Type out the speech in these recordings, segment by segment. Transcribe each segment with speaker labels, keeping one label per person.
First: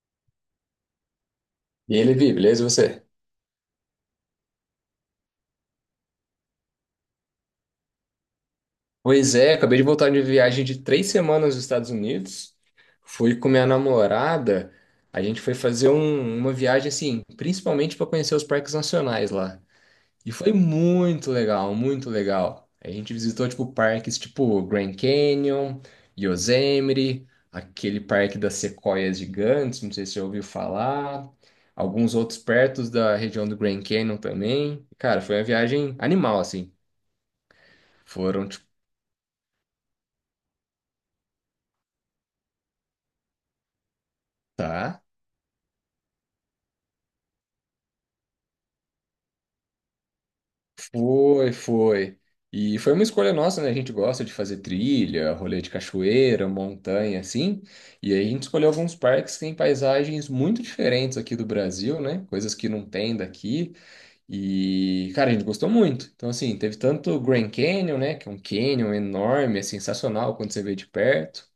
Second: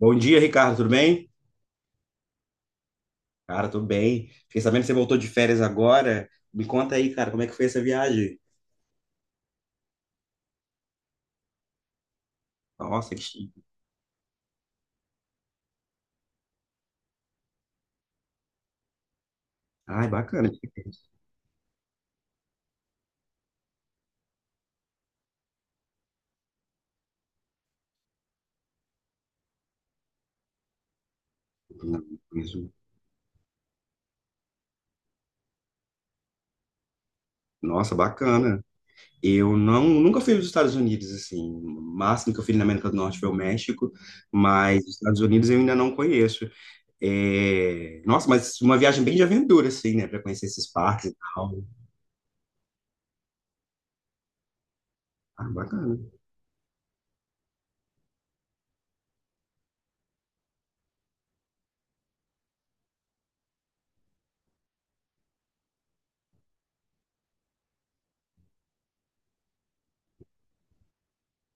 Speaker 1: Bom dia, Ricardo, tudo bem?
Speaker 2: E aí, Levi, beleza? E você?
Speaker 1: Cara, tudo bem. Fiquei sabendo que você voltou de férias agora. Me conta aí, cara, como é que foi essa viagem?
Speaker 2: Pois é, acabei de voltar de viagem de 3 semanas nos Estados Unidos.
Speaker 1: Nossa, que
Speaker 2: Fui com
Speaker 1: chique.
Speaker 2: minha namorada. A gente foi fazer uma viagem, assim, principalmente para conhecer os parques nacionais lá.
Speaker 1: Ai,
Speaker 2: E
Speaker 1: bacana.
Speaker 2: foi muito legal, muito legal. A gente visitou, tipo, parques tipo Grand Canyon, Yosemite, aquele parque das sequoias gigantes, não sei se você já ouviu falar. Alguns outros perto da região do Grand Canyon também. Cara, foi uma viagem animal, assim.
Speaker 1: Nossa,
Speaker 2: Foram,
Speaker 1: bacana.
Speaker 2: tipo,
Speaker 1: Eu não, nunca fui nos Estados Unidos, assim. O máximo que eu fui na América do Norte foi o México, mas os
Speaker 2: tá.
Speaker 1: Estados Unidos eu ainda não conheço. É, nossa, mas uma viagem bem de aventura, assim, né? Pra conhecer esses parques e
Speaker 2: Foi,
Speaker 1: tal.
Speaker 2: foi. E foi uma escolha nossa, né? A gente gosta de fazer trilha,
Speaker 1: Ah,
Speaker 2: rolê de
Speaker 1: bacana.
Speaker 2: cachoeira, montanha, assim. E aí a gente escolheu alguns parques que têm paisagens muito diferentes aqui do Brasil, né? Coisas que não tem daqui. E, cara, a gente gostou muito. Então, assim, teve tanto o Grand Canyon, né? Que é um canyon enorme, é sensacional quando você vê de perto.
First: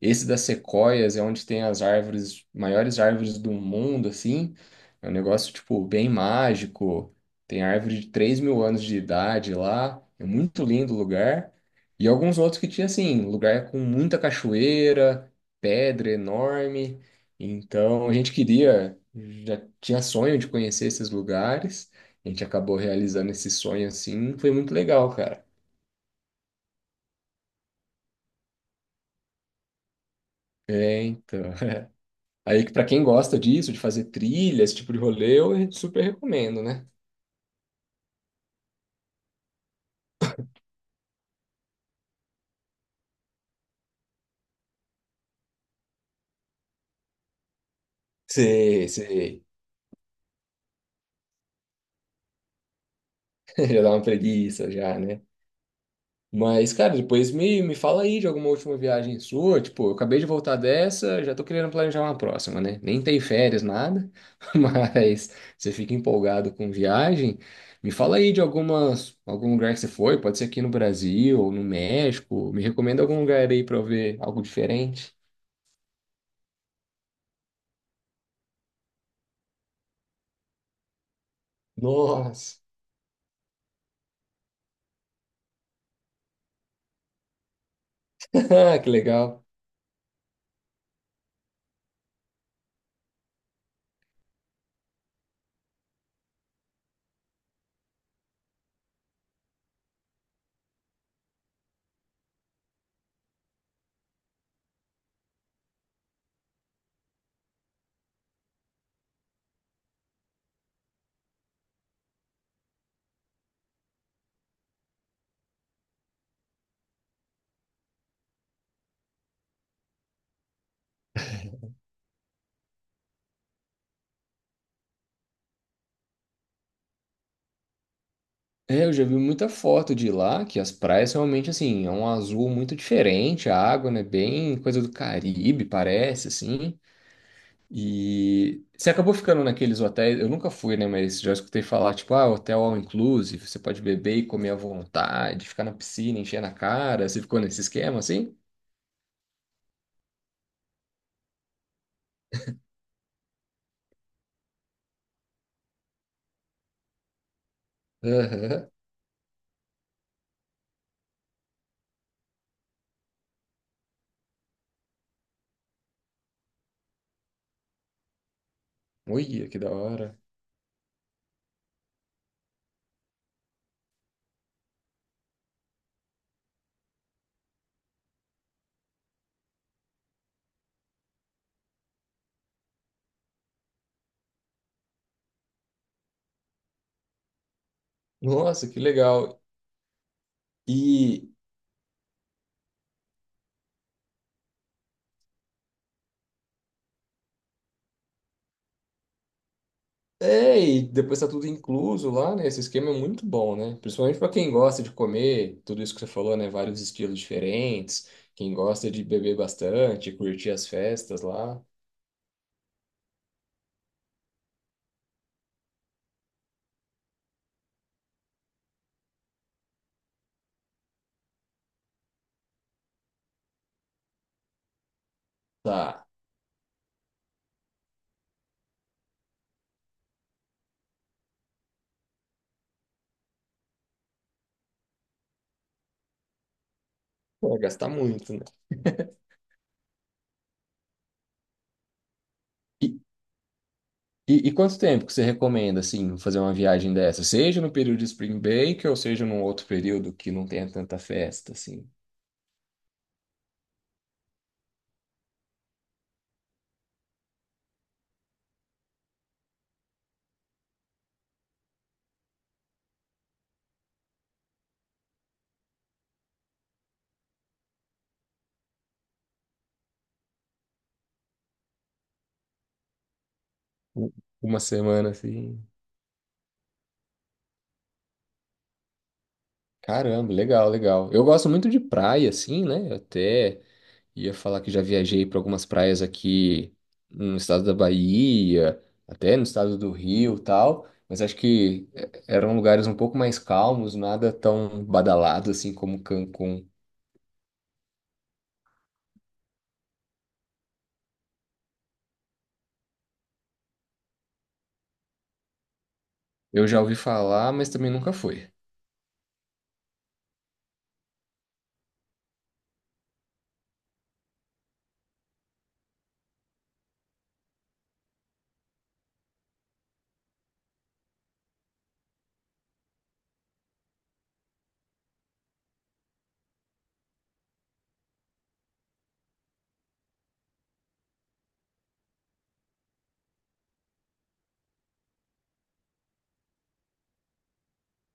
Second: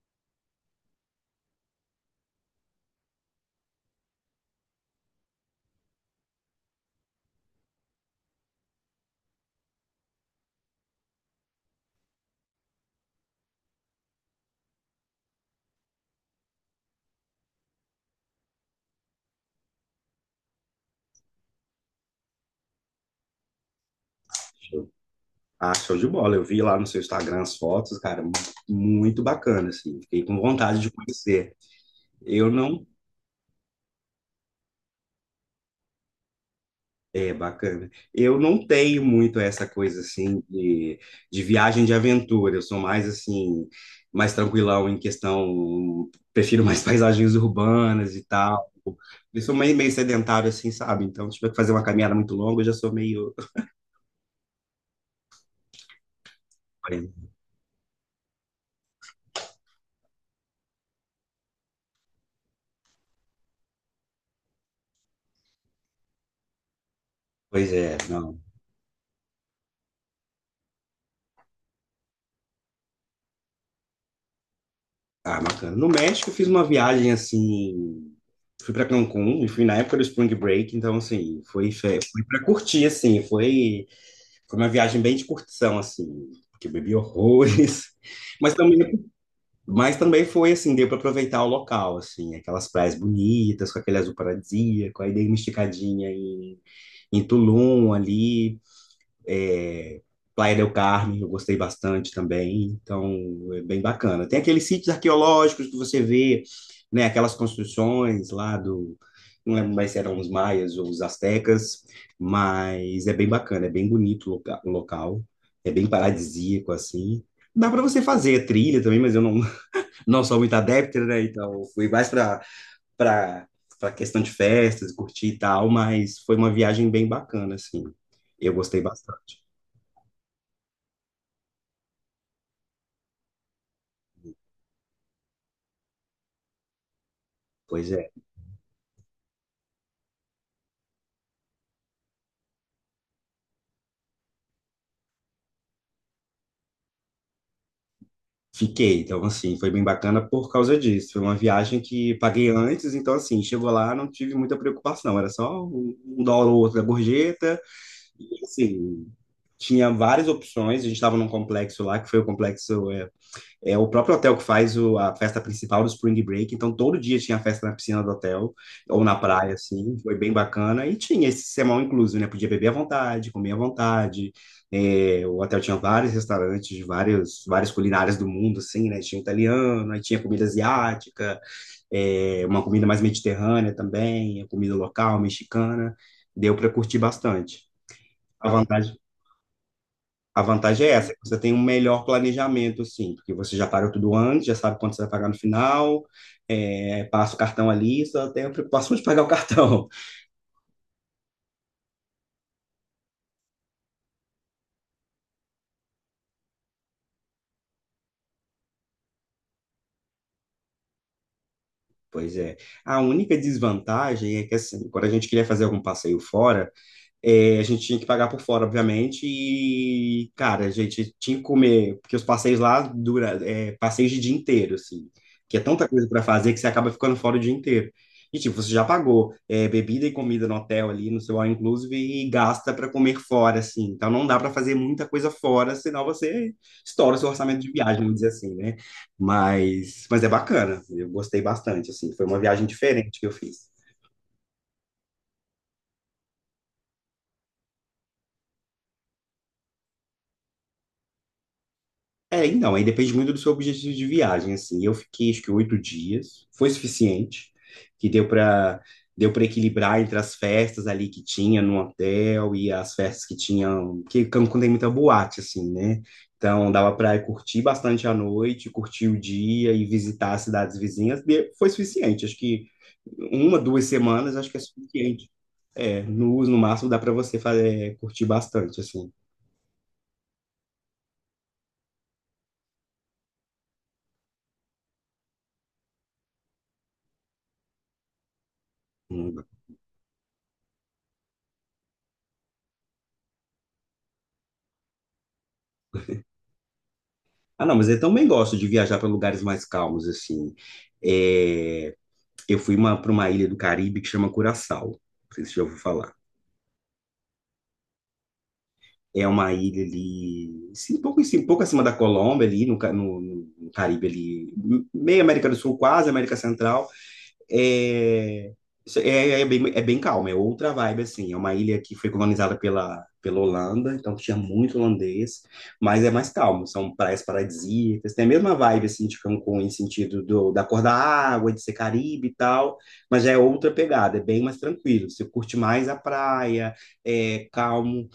Speaker 2: Esse das sequoias é onde tem as árvores, maiores árvores do mundo, assim. É um negócio, tipo, bem mágico. Tem árvore de 3 mil anos de idade lá. É muito lindo o lugar. E alguns outros que tinha, assim, lugar com muita cachoeira, pedra enorme. Então, a gente queria, já tinha sonho de conhecer esses lugares. A gente acabou realizando esse sonho, assim. Foi muito legal, cara.
Speaker 1: Ah, show de bola. Eu vi lá no seu Instagram as fotos, cara, muito bacana, assim. Fiquei com vontade de
Speaker 2: É, então.
Speaker 1: conhecer. Eu
Speaker 2: Aí, que para
Speaker 1: não.
Speaker 2: quem gosta disso, de fazer trilha, esse tipo de rolê, eu super recomendo, né?
Speaker 1: É bacana. Eu não tenho muito essa coisa, assim, de viagem de aventura. Eu sou mais, assim, mais tranquilão em questão. Prefiro mais paisagens urbanas e tal.
Speaker 2: Sei,
Speaker 1: Eu
Speaker 2: sei.
Speaker 1: sou meio, meio sedentário, assim, sabe? Então, se tiver que fazer uma caminhada muito longa, eu já sou meio.
Speaker 2: Já dá uma preguiça, já, né? Mas, cara, depois me fala aí de alguma última viagem sua. Tipo, eu acabei de voltar dessa, já tô querendo planejar uma próxima, né? Nem tem férias, nada. Mas você fica empolgado com viagem.
Speaker 1: Pois
Speaker 2: Me
Speaker 1: é,
Speaker 2: fala aí
Speaker 1: não.
Speaker 2: de algum lugar que você foi. Pode ser aqui no Brasil ou no México. Me recomenda algum lugar aí pra eu ver algo diferente.
Speaker 1: Ah, bacana. No México eu fiz uma viagem assim, fui para Cancún e fui na época do Spring Break, então assim, foi para
Speaker 2: Nossa,
Speaker 1: curtir assim, foi uma viagem bem de curtição assim, porque eu bebi horrores, mas também
Speaker 2: que legal.
Speaker 1: mas também foi assim, deu para aproveitar o local assim, aquelas praias bonitas, com aquele azul paradisíaco, aí dei uma esticadinha em, em Tulum ali, é, Playa del Carmen, eu gostei bastante também, então é bem bacana. Tem aqueles sítios arqueológicos que você vê, né, aquelas construções lá do, não lembro mais se eram os maias ou os astecas, mas é bem bacana, é bem bonito o o local, é bem paradisíaco assim. Dá para você fazer trilha também, mas eu não, não sou muito adepto, né? Então eu fui mais para para questão de festas, curtir e tal, mas foi uma viagem bem bacana assim. Eu gostei
Speaker 2: É, eu já vi
Speaker 1: bastante.
Speaker 2: muita foto de lá, que as praias realmente, assim, é um azul muito diferente, a água, né, bem coisa do Caribe, parece, assim.
Speaker 1: Pois é,
Speaker 2: E você acabou ficando naqueles hotéis, eu nunca fui, né, mas já escutei falar, tipo, ah, hotel all inclusive, você pode beber e comer à vontade, ficar na piscina, encher na cara, você ficou nesse esquema, assim?
Speaker 1: fiquei. Então, assim, foi bem bacana por causa disso. Foi uma viagem que paguei antes, então, assim, chegou lá, não tive muita preocupação. Era só um dólar ou outro da gorjeta. E,
Speaker 2: Aham.
Speaker 1: assim, tinha várias opções. A gente estava num complexo lá, que foi o complexo é o próprio hotel que faz a festa principal do Spring Break, então todo dia tinha festa na piscina do hotel, ou na
Speaker 2: Olha,
Speaker 1: praia,
Speaker 2: que da
Speaker 1: assim, foi
Speaker 2: hora.
Speaker 1: bem bacana, e tinha esse sermão incluso, né? Podia beber à vontade, comer à vontade, é, o hotel tinha vários restaurantes, de várias culinárias do mundo, assim, né? Tinha italiano, aí tinha comida asiática, é, uma comida mais mediterrânea também, a comida local, mexicana, deu para curtir bastante. A
Speaker 2: Nossa, que
Speaker 1: vantagem,
Speaker 2: legal.
Speaker 1: a vantagem é essa, que
Speaker 2: e
Speaker 1: você tem um melhor planejamento, sim, porque você já pagou tudo antes, já sabe quanto você vai pagar no final, é, passa o cartão ali, só tem a preocupação de pagar o cartão.
Speaker 2: É, e depois tá tudo incluso lá, né? Esse esquema é muito bom, né? Principalmente para quem gosta de comer tudo isso que você falou, né? Vários estilos diferentes, quem gosta de beber bastante, curtir as festas lá,
Speaker 1: Pois é. A única desvantagem é que, assim, quando a gente queria fazer algum passeio fora, é, a gente tinha que pagar por fora, obviamente, e, cara, a gente tinha que comer, porque os passeios lá dura, é, passeios de dia inteiro, assim, que é tanta
Speaker 2: tá.
Speaker 1: coisa para fazer que você acaba ficando fora o dia inteiro. E, tipo, você já pagou é, bebida e comida no hotel ali, no seu all inclusive, e gasta para comer fora, assim. Então, não dá para fazer muita coisa fora, senão você estoura o seu
Speaker 2: Vai
Speaker 1: orçamento de
Speaker 2: gastar
Speaker 1: viagem, vamos dizer
Speaker 2: muito, né?
Speaker 1: assim, né? Mas é bacana, eu gostei bastante, assim. Foi uma viagem
Speaker 2: E,
Speaker 1: diferente que eu fiz.
Speaker 2: e quanto tempo que você recomenda, assim, fazer uma viagem dessa? Seja no período de Spring Break ou seja num outro período que não tenha tanta festa, assim?
Speaker 1: É, então, aí depende muito do seu objetivo de viagem, assim. Eu fiquei, acho que 8 dias, foi suficiente, que deu para equilibrar entre as festas ali que tinha no hotel e as festas que tinham, que Cancún tem muita boate, assim, né? Então, dava para curtir bastante a noite, curtir o dia e visitar as cidades vizinhas, foi suficiente. Acho que uma, duas
Speaker 2: U-
Speaker 1: semanas, acho que
Speaker 2: Uma
Speaker 1: é
Speaker 2: semana,
Speaker 1: suficiente.
Speaker 2: assim.
Speaker 1: É, no máximo dá para você fazer, curtir bastante, assim.
Speaker 2: Caramba, legal, legal. Eu gosto muito de praia, assim, né? Até. Ia falar que já viajei para algumas praias aqui no estado da Bahia, até no
Speaker 1: Um,
Speaker 2: estado do Rio, e tal, mas acho que eh, eram lugares um pouco mais calmos, nada tão badalado assim como Cancún.
Speaker 1: ah, não, mas eu também gosto de viajar para lugares mais calmos, assim. É, eu fui uma, para uma ilha do Caribe que chama Curaçao. Não sei se você já ouviu falar.
Speaker 2: Eu já ouvi falar, mas também nunca fui.
Speaker 1: É uma ilha ali, sim, um pouco, um pouco acima da Colômbia, ali no, no Caribe, ali, meio América do Sul, quase América Central. É, isso é, é bem calmo, é outra vibe, assim. É uma ilha que foi colonizada pela Holanda, então tinha muito holandês, mas é mais calmo. São praias paradisíacas, tem a mesma vibe, assim, de Cancún, em sentido do, da cor da água, de ser Caribe e tal, mas já é outra pegada, é bem mais tranquilo. Você curte mais a praia, é calmo.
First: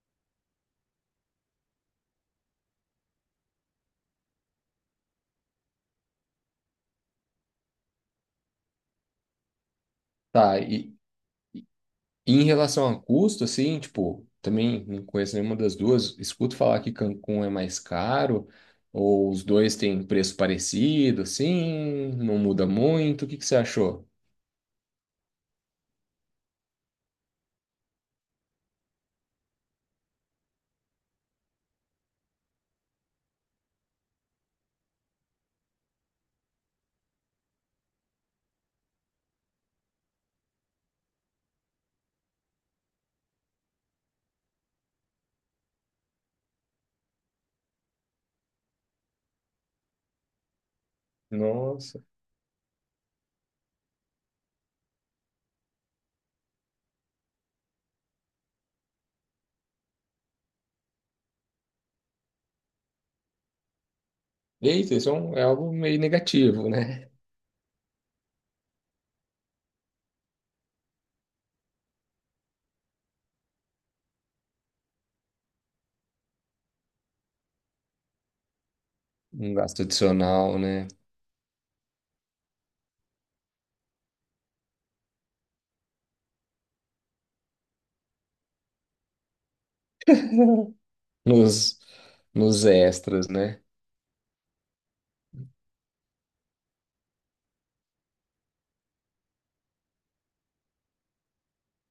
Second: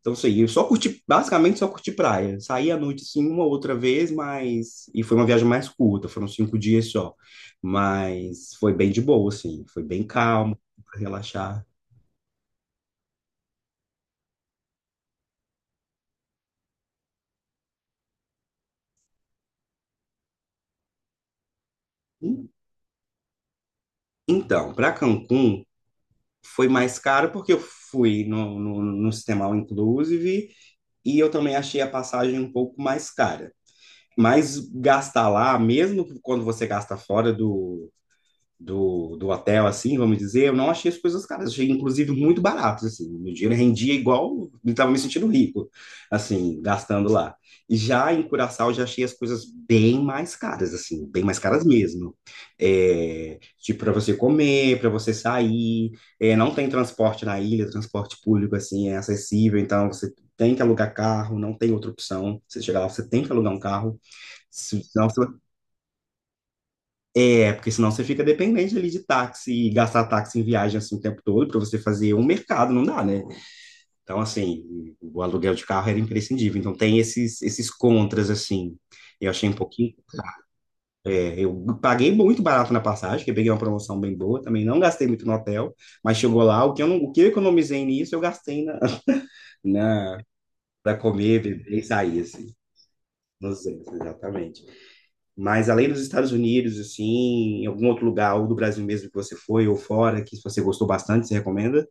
Speaker 1: Então, assim, eu só curti, basicamente só curti praia. Saí à noite, assim, uma outra vez, mas e foi uma viagem mais curta, foram 5 dias só. Mas foi bem de boa, assim. Foi bem calmo,
Speaker 2: Tá,
Speaker 1: pra relaxar.
Speaker 2: e em relação a custo, assim, tipo, também não conheço nenhuma das duas. Escuto falar que Cancún é mais caro, ou os dois têm preço parecido, assim, não muda muito. O que que você achou?
Speaker 1: Então, para Cancún, foi mais caro porque eu fui no sistema All Inclusive e eu também achei a passagem um pouco mais cara. Mas gastar lá, mesmo quando você gasta fora do hotel, assim, vamos dizer, eu não achei as coisas caras, achei inclusive muito baratos, assim, meu dinheiro rendia igual, eu estava me sentindo rico, assim, gastando lá. E já em Curaçao, eu já achei as coisas bem mais caras, assim, bem mais caras
Speaker 2: Nossa.
Speaker 1: mesmo. É, tipo, para você comer, para você sair, é, não tem transporte na ilha, transporte público, assim, é acessível, então você tem que alugar carro, não tem outra opção. Você chegar lá, você tem que alugar um carro,
Speaker 2: Eita,
Speaker 1: senão
Speaker 2: isso é,
Speaker 1: você
Speaker 2: é algo meio negativo, né?
Speaker 1: é, porque senão você fica dependente ali de táxi e gastar táxi em viagem assim o tempo todo para você fazer um mercado, não dá, né? Então, assim, o aluguel de carro era imprescindível. Então, tem esses contras, assim. Eu achei um
Speaker 2: Um gasto
Speaker 1: pouquinho.
Speaker 2: adicional, né?
Speaker 1: É, eu paguei muito barato na passagem, que eu peguei uma promoção bem boa também. Não gastei muito no hotel, mas chegou lá, o que eu, não, o que eu economizei nisso, eu gastei na, para comer, beber
Speaker 2: Nos,
Speaker 1: e sair, assim.
Speaker 2: nos extras, né?
Speaker 1: Nos exatamente. Mas além dos Estados Unidos, assim, em algum outro lugar, ou do Brasil mesmo que você foi, ou fora, que você gostou bastante, você recomenda?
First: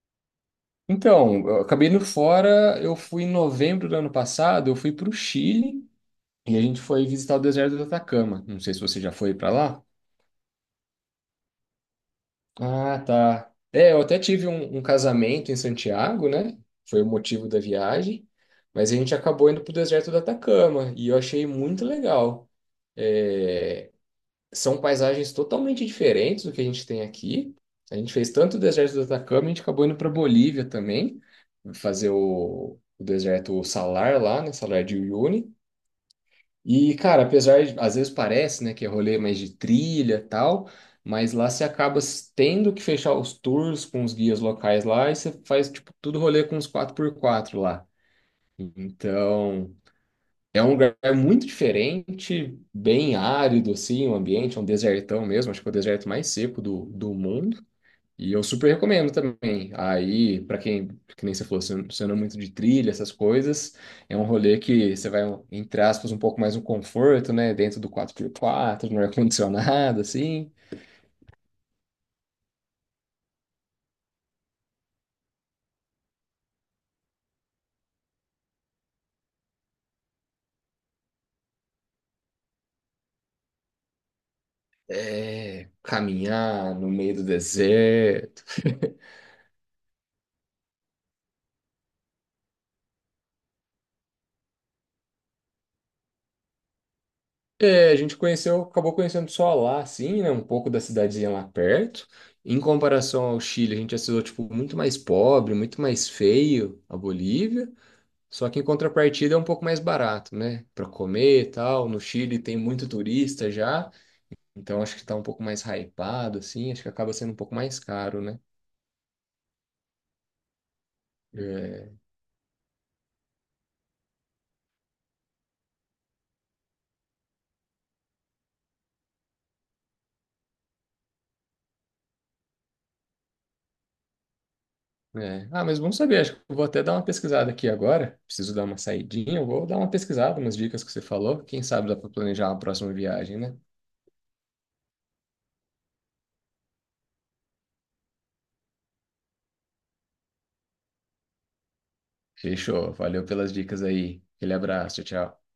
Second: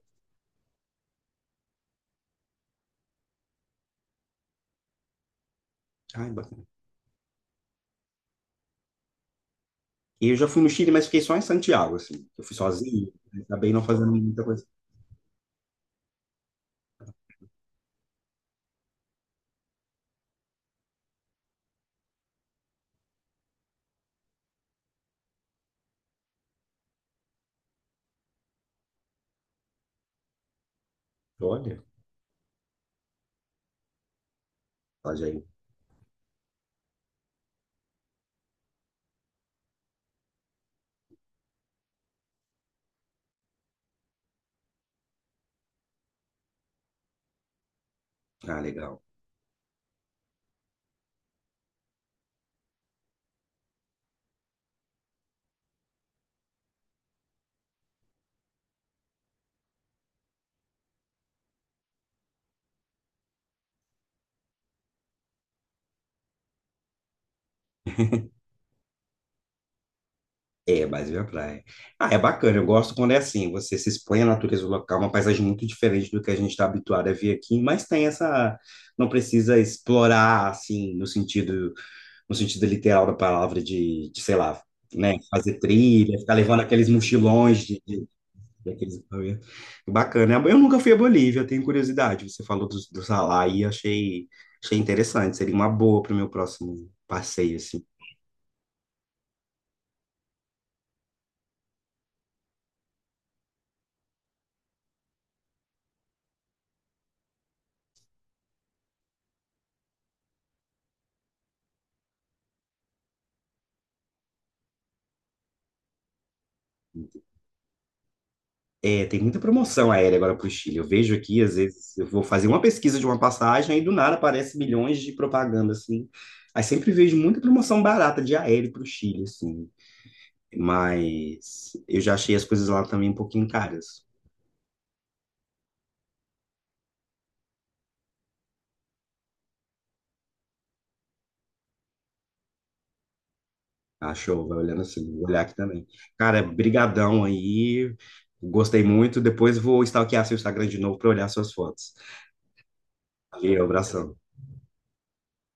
Speaker 2: Então, eu acabei indo fora, eu fui em novembro do ano passado, eu fui para o Chile
Speaker 1: Ai,
Speaker 2: e a
Speaker 1: bacana.
Speaker 2: gente foi visitar o deserto do Atacama. Não sei se você já foi para lá.
Speaker 1: Eu já fui no Chile, mas fiquei só em Santiago, assim. Eu fui
Speaker 2: Ah,
Speaker 1: sozinho,
Speaker 2: tá.
Speaker 1: acabei não
Speaker 2: É, eu
Speaker 1: fazendo
Speaker 2: até
Speaker 1: muita
Speaker 2: tive
Speaker 1: coisa.
Speaker 2: um casamento em Santiago, né? Foi o motivo da viagem, mas a gente acabou indo para o deserto do Atacama e eu achei muito legal. É, são paisagens totalmente diferentes do que a gente tem aqui. A gente fez tanto o deserto do Atacama, a gente acabou indo para Bolívia também,
Speaker 1: Olha,
Speaker 2: fazer o deserto Salar lá, né? Salar de
Speaker 1: olha aí.
Speaker 2: Uyuni. E, cara, apesar de, às vezes parece, né, que é rolê mais de trilha e tal, mas lá você acaba tendo que fechar os tours com os guias locais lá e você faz, tipo, tudo rolê com os 4 por 4 lá.
Speaker 1: Ah, legal.
Speaker 2: Então, é um lugar muito diferente, bem árido, assim, o ambiente, é um desertão mesmo, acho que é o deserto mais seco do mundo. E eu super recomendo também. Aí, para quem, que nem você falou, você não é muito de trilha, essas coisas, é um rolê que você vai, entre aspas, um pouco mais no conforto, né? Dentro do 4 por 4, no ar-condicionado, assim.
Speaker 1: É, Brasil é praia. Ah, é bacana. Eu gosto quando é assim. Você se expõe à natureza local, uma paisagem muito diferente do que a gente está habituado a ver aqui, mas tem essa. Não precisa explorar, assim, no sentido literal da palavra, de, sei lá, né, fazer
Speaker 2: É,
Speaker 1: trilha, ficar levando
Speaker 2: caminhar
Speaker 1: aqueles
Speaker 2: no meio do
Speaker 1: mochilões
Speaker 2: deserto.
Speaker 1: de aqueles. Bacana. Eu nunca fui à Bolívia, eu tenho curiosidade. Você falou do Salar e achei, achei interessante. Seria uma boa para o meu próximo passeio, assim.
Speaker 2: É, a gente conheceu, acabou conhecendo só lá, assim, né? Um pouco da cidadezinha lá perto. Em comparação ao Chile, a gente achou, tipo, muito mais pobre, muito mais feio a Bolívia. Só que em contrapartida é um pouco mais barato, né? Pra comer e tal. No Chile tem muito turista já, então acho que tá um pouco mais hypado, assim. Acho que acaba sendo um pouco mais caro, né?
Speaker 1: É, tem muita promoção aérea agora para o Chile. Eu vejo aqui, às
Speaker 2: É,
Speaker 1: vezes, eu vou fazer uma pesquisa de uma passagem e do nada aparece milhões de propaganda, assim. Aí sempre vejo muita promoção barata de aéreo para o Chile, assim. Mas eu já achei as coisas lá também um pouquinho caras.
Speaker 2: é. Ah, mas vamos saber. Acho que eu vou até dar uma pesquisada aqui agora. Preciso dar uma saidinha. Eu vou dar uma pesquisada, umas dicas que você falou. Quem sabe dá pra planejar uma próxima viagem, né?
Speaker 1: Achou, vai olhando assim, vou olhar aqui também. Cara, brigadão aí. Gostei muito. Depois vou stalkear seu Instagram de novo para olhar suas fotos.
Speaker 2: Fechou. Valeu pelas
Speaker 1: Valeu,
Speaker 2: dicas
Speaker 1: abração.
Speaker 2: aí. Aquele abraço. Tchau, tchau.